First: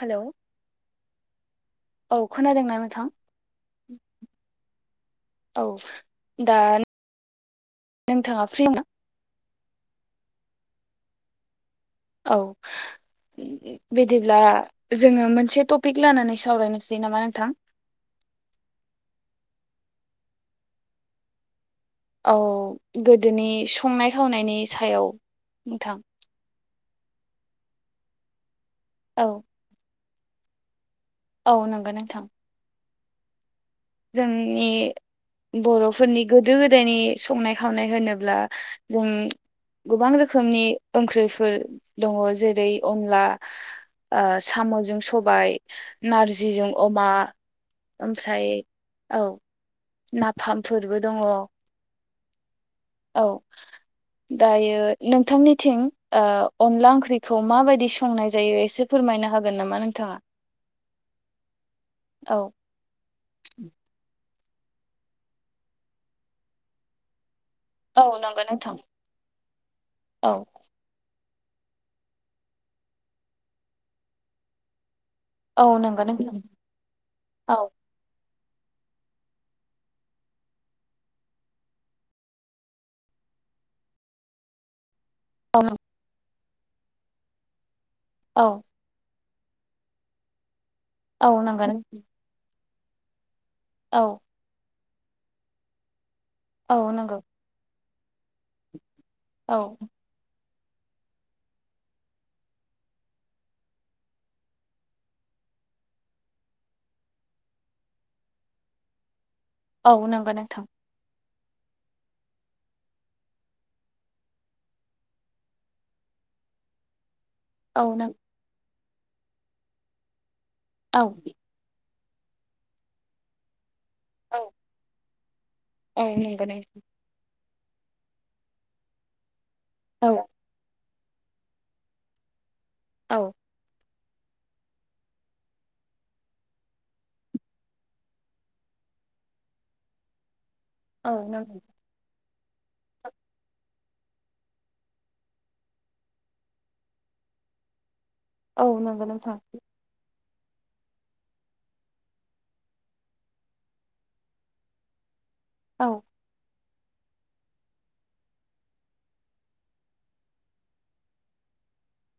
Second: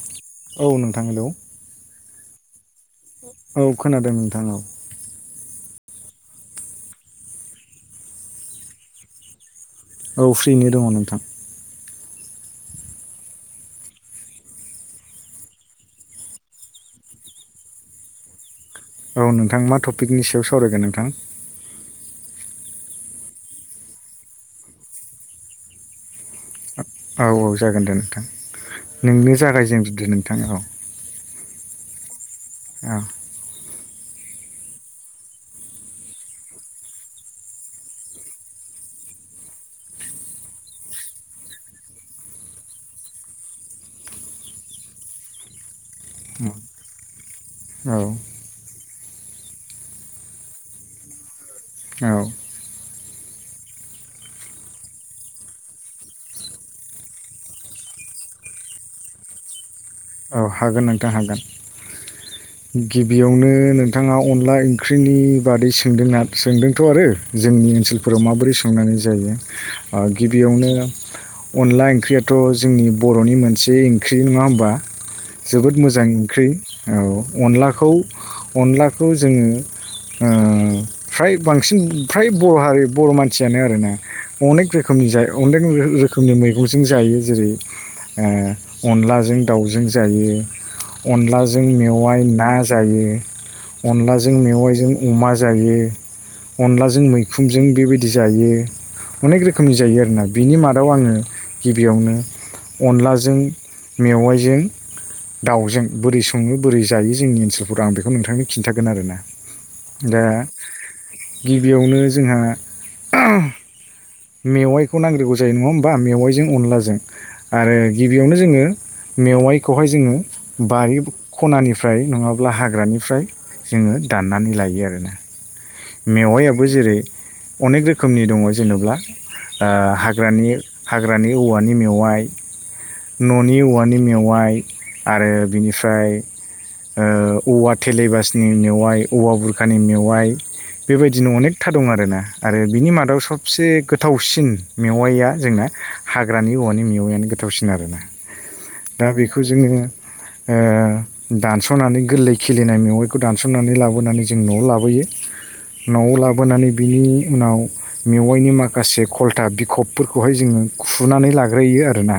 Hello औ नोंथां hello, औ खोनादों नाम औ खोनादों नोंथां औ। औ दा नोंथाङा फ्रि ना? औ फ्रिनो दङ नोंथां। औ। बिदिब्ला जोङो मोनसे टपिक लानानै सावरायनोसै नामा नोंथां? [inaudible] औ नोंथां मा टपिकनि सायाव सावरायगोन नोंथां? औ गोदोनि संनाय खावनायनि सायाव नोंथां। औ औ जागोन दे नोंथां औ नोंनो जागायजेनग्रदो नोंथां औ। औ नंगौ नोंथां। औ। जोंनि बर'फोरनि गोदो गोदायनि संनाय खावनाय होनोब्ला जों गोबां रोखोमनि ओंख्रिफोर दङ जेरै अनला, साम'जों सबाइ, नारजिजों अमा, औ ओमफ्राय औ नाफामफोरबो दङ। औ औ। दायो नोंथांनिथिं अनला ओंख्रिखौ माबायदि संनाय जायो एसे फोरमायनो हागोन नामा नोंथाङा? औ हागोन नोंथां हागोन औ गिबियावनो नोंथाङाव अनला ओंख्रिनि बादै सोंदोंना सोंदोंथ' आरो जोंनि औ ओनसोलफोराव नंगौ माबोरै नोंथां संनानै जायो औ गिबियावनो अनला ओंख्रियाथ' जोंनि बर'नि मोनसे ओंख्रि नङा होमबा। औ जोबोद नंगौ मोजां नोंथां ओंख्रि औ औ अनलाखौ अनलाखौ जोङो फ्राय बांसिन फ्राय बर' हारि बर' मानसियानो आरोना अनेक रोखोमनि औ अनेक रोखोमनि मैगंजों जायो जेरै औ अनलाजों दाउजों जायो औ अनलाजों नंगौ मेवाय ना जायो' औ अनलाजों मेवाइजों अमा जायो औ अनलाजों नंगौ मैखुनजों बेबायदि बिदि जायो अनेक औ रोखोमनि जायो आरो ना। बिनि मादाव आङो गिबियावनो अनलाजों मेवाइजों। दाउजों बोरै सङो बोरै जायो जोंनि ओनसोलफोराव आं बेखौ नोंथांनो खिन्थागोन आरोना। औ दा नंगौ नंथां। गिबियावनो जोंहा मेवाइखौ नांग्रोगौ जायो नङा होमबा मेवाइजों अनलाजों आरो औ नों गिबियावनो जोङो मेवाइखौहाय जोङो बारि औ खनानिफ्राय नङाब्ला हाग्रानिफ्राय जोङो औ दाननानै लायो आरोना। औ नंगौ मेवायाबो नोंथां जेरै अनेक रोखोमनि दङ जेनब्ला औ हाग्रानि औवानि मेवाइ औ न'नि औवानि दानि मेवाइ आरो बिनिफ्राय औवा थेलेबासनि मेवाइ औवा बुरखानि मेवाइ औ बेबायदिनो नंगौ अनेखथा दं आरोना। आरो बिनि मादाव सबसे गोथावसिन मेवाइया जोंना हाग्रानि औवानि मेवायआनो गोथावसिन आरोना औ दा नंगौ नोंथां बेखौ जोङो। ओ दानस'नानै गोरलै खिलिनाय मेवाइखौ दानस'नानै लाबोनानै जों न'आव लाबोयो। औ न'आव लाबोनानै बिनि उनाव मेवाइनि माखासे खलथा बिखबफोरखौहाय जोङो खुनानै लाग्रोयो। आरोना।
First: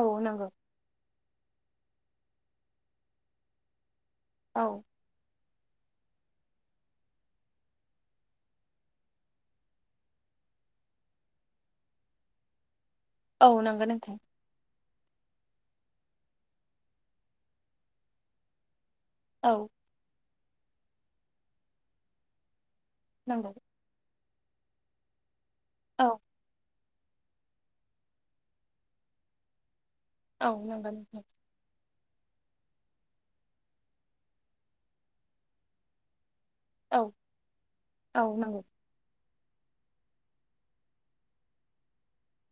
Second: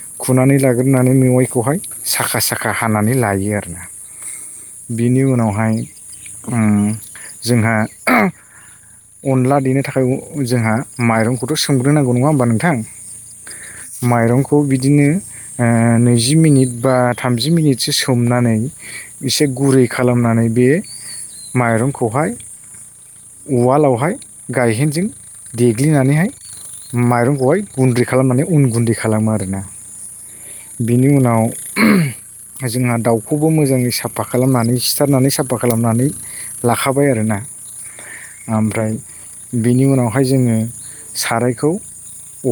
औ नंगौ खुनानै लाग्रोनानै मेवाइखौहाय साखा साखा हानानै लायो आरोना। औ बिनि उनावहाय जोंहा अनला देनो थाखाय जोंहा माइरंखौथ' सोमग्रोनांगौ नङा होमबा नोंथां। औ नोंगौ नों माइरंखौ बिदिनो नैजि मिनिट बा थामजि मिनिटसो सोमनानै एसे औ गुरै खालामनानै बे माइरंखौहाय। नंगौ उवालावहाय गायहेनजों औ देग्लिनानैहाय। माइरंखौहाय गुन्दै खालामनानै उन गुन्दै खालामो आरोना। औ नंगौ बेनि नोंथां उनाव। जोंहा दाउखौबो मोजाङै साफा खालामनानै सिथारनानै साफा खालामनानै औ लाखाबाय आरोना औ नंगौ ओमफ्राय। बिनि उनावहाय जोङो सारायखौ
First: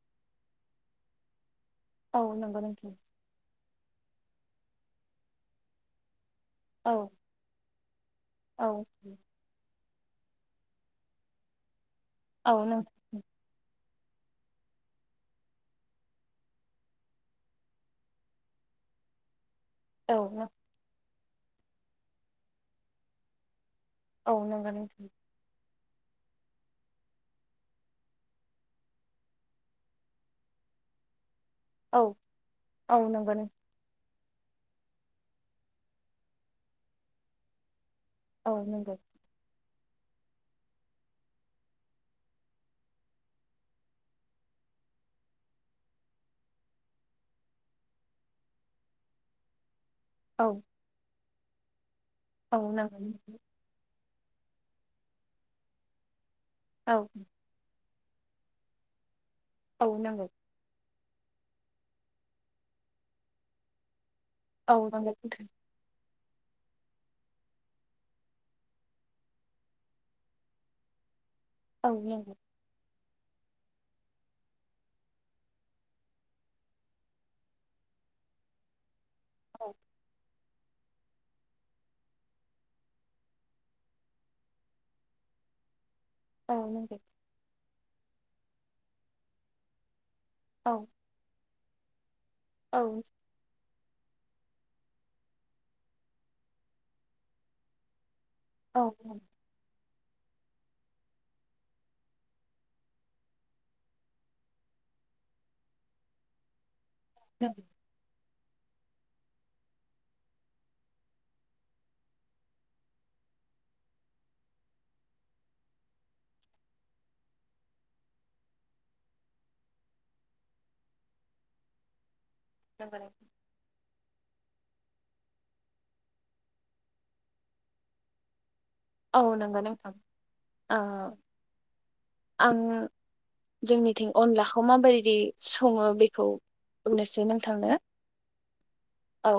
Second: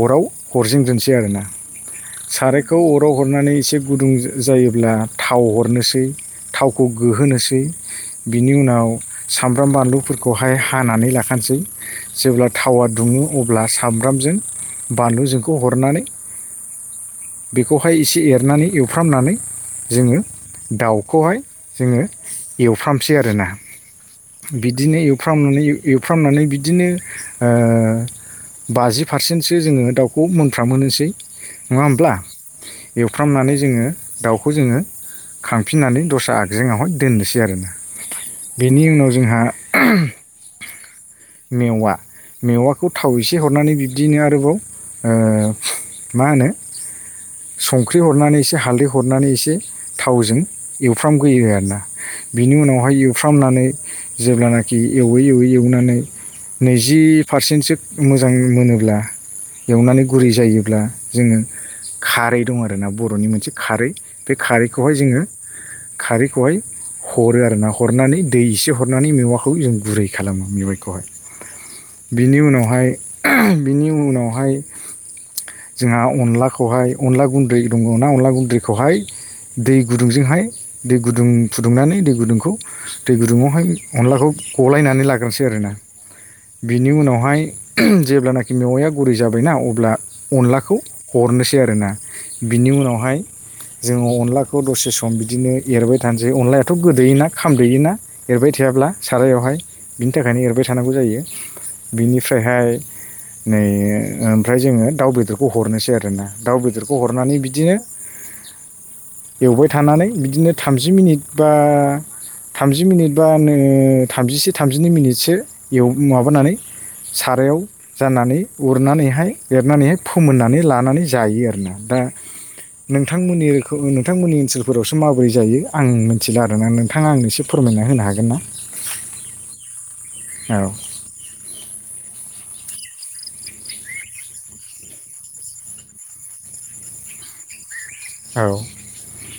अराव हरजेनग्रोनोसै आरोना। औ नंगौ नंगौ। बेखौ अराव हरनानै एसे गुदुं जायोब्ला थाव हरनोसै थावखौ औ गोहोनोसै बिनि औ उनाव सामब्राम बानलुफोरखौहाय हानानै लाखानोसै। जेब्ला औ नों थावआ दुङो अब्ला सामब्रामजों बानलुजोंखौ हरनानै बेखौहाय एसे एरनानै एवफ्रामनानै औ जोङो नों- दाउ खौहाय जोङो एवफ्रामसै आरोना औ नंगौ बिदिनो नोंथां एवफ्रामनानै एवफ्रामनानै बिदिनो ओ बाजि पारसेन्टसो जोङो दाउखौ मोनफ्रामहोसै नङा औ होमब्ला औ नंगौ नों- एवफ्रामनानै जोङो। दाउखौ जोङो खांफिननानै दस्रा आइजेंआवहाय दोननोसै आरोना। औ बेनि नंगौ उनाव जोंहा मेवा मेवाखौ थाव एसे हरनानै बिब्दिनो ओ आरोबाव मा होनो संख्रि हरनानै एसे हालदै हरनानै एसे थावजों औ एवफ्रामग्रोयो आरोना बिनि औ उनावहाय नंगौ एवफ्रामनानै जेब्लानाखि एवै एवै एवनानै औ नैजि पारसेन्टसो मोजां मोनोब्ला औ एवनानै नंगौ गुरै जायोब्ला। जोङो खारै दं आरोना बर'नि मोनसे खारै बे औ खारैखौहाय नंगौ जोङो। नोंथां। खारैखौहाय हरो आरोना हरनानै दै एसे हर हरनानै मेवाखौ जों गुरै खालामो मेवाइखौहाय औ नंगौ बिनि उनावहाय बेनि उनावहाय। जोंहा अनलाखौहाय अनला गुन्दै दङना अनला गुन्दैखौहाय औ दै गुदुंजोंहाय दै गुदुं फुदुंनानै दै गुदुंखौ दै गुदुङावहाय अनलाखौ गलायनानै लाग्रोसै आरोना औ बिनि नंगौ उनावहाय जेब्लानाखि मेवाइया गुरै जाबायना अब्ला औ अनलाखौ हरनोसै आरोना। बिनि औ उनावहाय जोङो अनलाखौ दसे सम बिदिनो एरबाय थानोसै, अनलायाथ' गोदैयोना खामदैयोना एरबाय औ न्थियाब्ला सारायावहाय बिनि थाखायनो एरबाय थानांगौ जायो बिनिफ्रायहाय नै ओमफ्राय जोङो दाउ बेदरखौ हरनोसै आरोना दाउ बेद दरखौ हरनानै नंगौ बिदिनो एवबाय थानानै बिदिनो थामजि मिनिट बा थामजि मिनिट बा नो थामजिसे थामजिनै मिनिटसो एव माबानानै सारायाव जाननानै उरनानैहाय एरनानैहाय फोमोननानै लानानै जायो आरो दा नोंथांमोननि नोंथांमोननि ओनसोल फोरावबो माबोरै जायो आं मिथिला आरोना। नोंथाङा आंनो एसे फोरमायना होनो हागोन ना? औ नंगौ नोंथां। औ ओ आं जोंनिथिं अनलाखौ माबायदि सङो बेखौ बुंनोसै नोंथांनो। औ। औ।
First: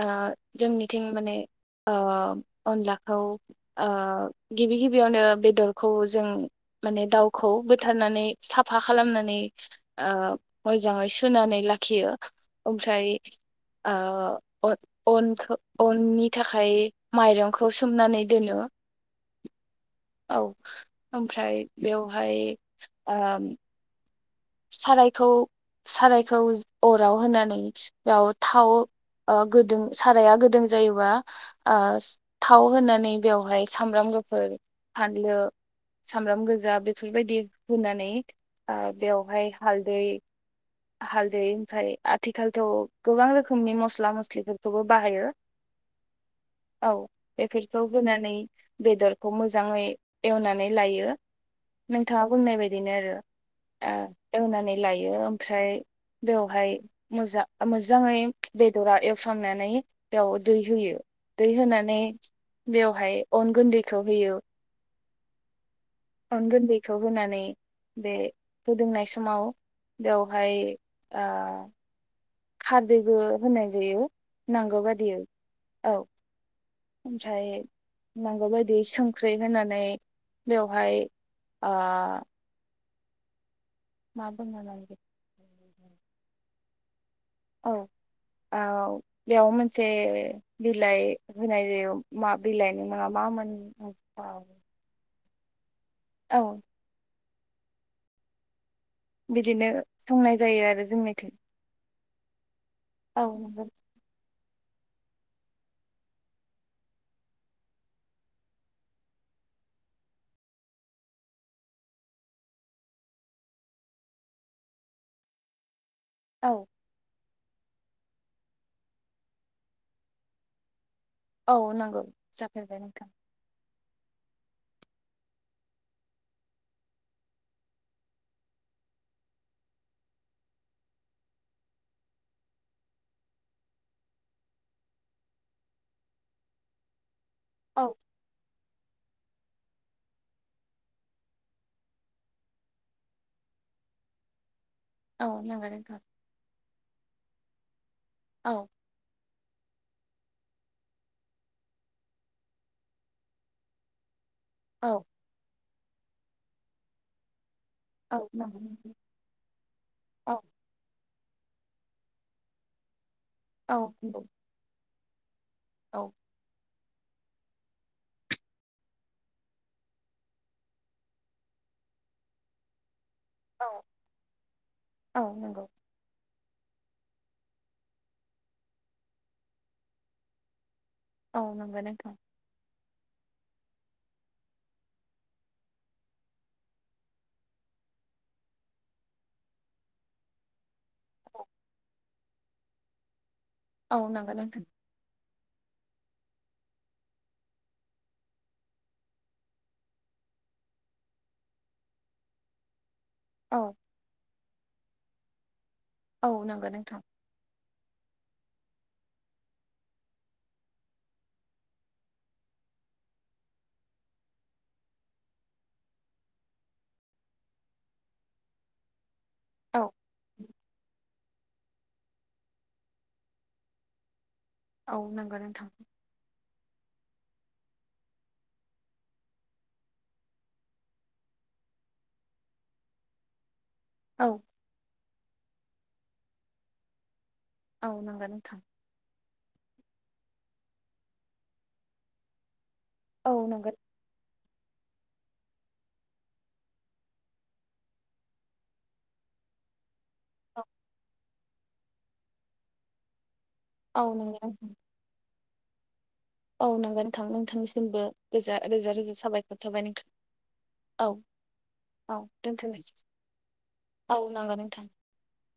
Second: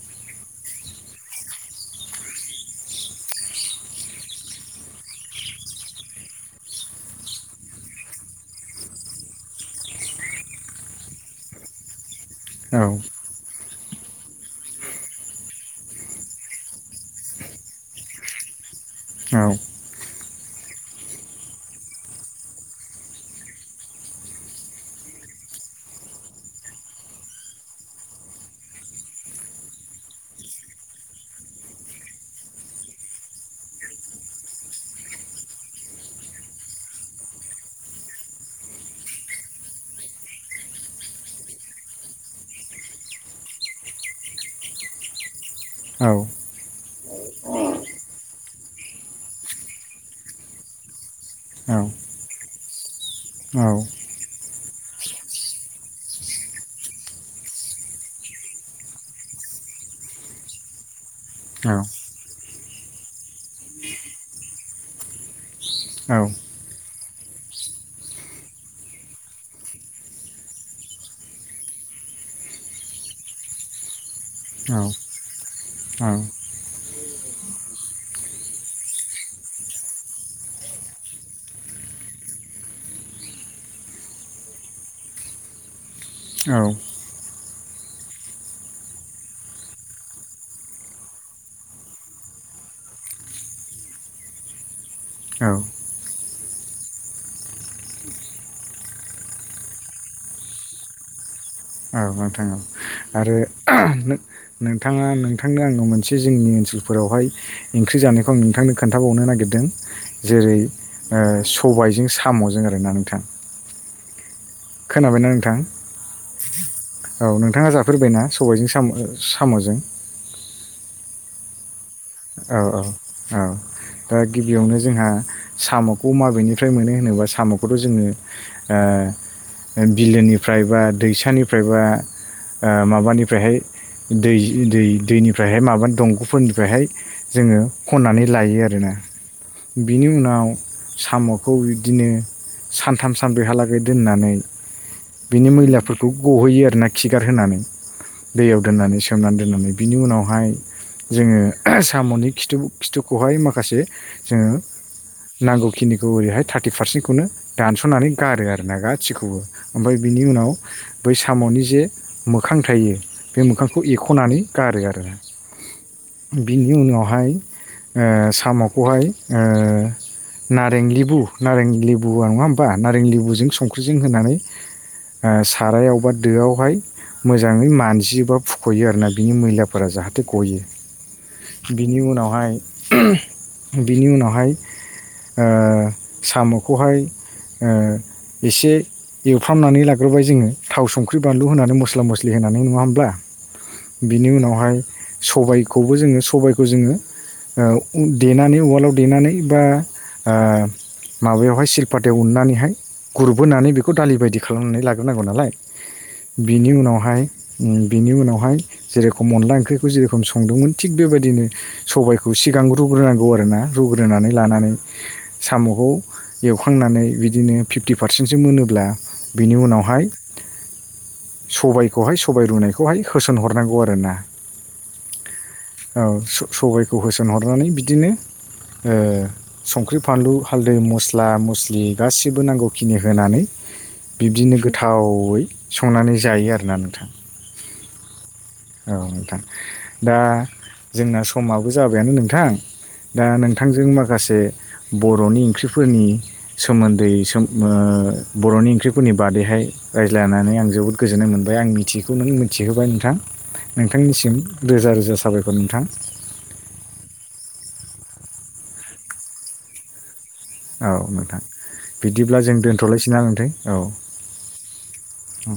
ओ जोंनिथिं माने अनलाखौ ओ गिबि गिबियावनो बेदरखौ जों माने दाउखौ बोथारनानै साफा खालामनानै ओ मोजाङै सुनानै लाखियो। औ अमफ्राय ओ अ अनखौ अननि थाखाय माइरंखौ सोमनानै दोनो। औ। औ। ओमफ्राय बेवहाय ओ सारायखौ सारायखौ अराव होनानै बेयाव थाव ओ गोदों साराया गोदों जायोबा ओ थाव होनानै बेवहाय सामब्राम गुफुर, फानलु सामब्राम गोजा बेफोरबायदि होनानै बेवहाय हालदै हालदै ओमफ्राय आथिखालथ' गोबां रोखोमनि मस्ला मस्लिफोरखौबो बाहायो। औ औ बेफोरखौ होनानै बेदरखौ मोजाङै एवनानै लायो, नोंथाङा बोंनाय बायदिनो आरो। औ ओ एवनानै लायो ओमफ्राय बेवहाय मोजां मोजाङै बेदरा एवफ्रांनानै बेयाव दै होयो। दै होनानै बेवहाय अन गोन्दैखौ होयो। अन गुन्दैखौ होनानै बे फुदुंनाय समाव बेवहाय ओ खारदैबो होनाय जायो। नांगौ बाददियै। औ। ओमफ्राय नांगौ बायदि संख्रै होनानै बेवहाय ओ मा बुंनो नांगौ औ। औ। औ बेयाव मोनसे बिलाइ होनाय जायो मा बिलाइ मोन मा मोन। [unintelligible] औ। औ। बिदिनो संनाय जायो आरो जोंनिथिं। औ नोंथां औ, औ आरो नंगौ नोंथाङा नोंथांनो आङो मोनसे जोंनि ओनसोलफोरावहाय ओंख्रि जानायखौ आं नोंथांनो खोन्थाबावनो नागिरदों। जेरै सबायजों साम'जों आरोना नोंथां। [inaudible] खोनाबायना नोंथां? औ औ नोंथाङा जाफेरबायनाा सबायजों साम' साम'जों? औ नंगौ। औ जाफेरबाय औ नोंथां औ दा गिबियावनो जोंहा साम'खौ माबेनिफ्राय मोनो होनोबा साम'खौथ' जोङो बिलोनिफ्राय बा दैसानिफ्राय बा माबानिफ्रायहाय दै दैनिफ्रायहाय माबानि दंग'फोरनिफ्रायहाय जोङो औ खन्नानै लायो आरोना बिनि उनाव साम'खौ बिदिनो। सानथाम सान बेहालागै दोननानै औ बिनि नंगौ नोंथां मैलाफोरखौ गहैयो आरोना खिगार होनानै औ दैयाव दोननानै सोमनानै दोननानै बिनि उनावहाय जोङो साम'नि खिथु खिथुखौहाय माखासे। जोङो औ नांगौखिनिखौ ओरैहाय थारटि पारसेन्टखौनो दानस'नानै औ गारो नंगौ आरोना नोंथां। गाैखौबो ओमफ्राय बिनि औ उनाव। बै साम'नि जे मोखां थायो बे औ मोखांखौ नंगौ एख'नानै गारो आरो। औ बिनि उनावहाय साम'खौहाय। नारें लिबु नारें लिबुआ नङा होनोमबा नारें लिबु बुजों औ संख्रिजों होनानै औ नंगौ सारायावबा दोआवहाय मोजाङै मानजियो बा फुख'यो आरो ना बिनि मैलाफोरा जाहाथे गयो। औ नंगौ बिनि नोंथां उनावहाय बिनि उनावहाय ओ साम'खौहाय। ओ एसे एवफ्रामनानै लाग्रोबाय जोङो। थाव संख्रि बानलु होनानै मस्ला मस्लि होनानै नुङा होमब्ला औ बिनि नंगौ नोंथां उनावहाय। सबायखौबो जोङो सबायखौ जोङो ओ देनानै उवालाव देनानै बा ओ माबायावहाय सिलपातायाव उननानैहाय औ गुरबोनानै बेखौ दालि बायदि खालामनानै लाग्रोनांगौ नालाय औ नंगौ बिनि नोंथां उनावहाय बिनि उनावहाय जेरेखम अनला ओंख्रिखौ जेरेखम संदोंमोन थिग बेबायदिनो सबायखौ सिगां रुग्रोनांगौ आरो ना रुग्रोनानै लानानै साम'। खौ एवखांनानै बिदिनो फिफ्टि पारसेन्टसो मोनोब्ला बिनि औ उनावहाय सबायखौहाय सबाय रुनायखौहाय होसोनहरनांगौ आरोना। औ नों सबायखौ होसोनहरनानै बिदिनो ओ संख्रि फानलु हालदै मस्ला मस्लि गाैबो नांगौखिनि होनानै। औ बिब्दिनो गोथावै संनानै जायो आरोना नोंथां। औ नांगौ नोंथां। औ नोंथां दा जोंना समाबो जाबायानो नोंथां दा औ नंगौ नोंथांजों माखासे बर'नि ओंख्रिफोरनि सोमोन्दै बर'नि ओंख्रिफोरनि बादैहाय रायज्लायनानै आं जोबोद गोजोन्नाय मोनबाय आं मिथिखौ नों मिथिहोबाय नोंथां। औ नोंथांनिसिम नंगौ नोंथां रोजा रोजा साबायखर नोंथां। औ नंगौ नोंथां नोंथांनिसिमबो रोजा रोजा साबायखर साबाय नोंथां। औ नोंथां औ बिदिब्ला जों दोनथ'नोसै दोनथ'लायसै न नोंथै औ। नंगौ नोंथां औ।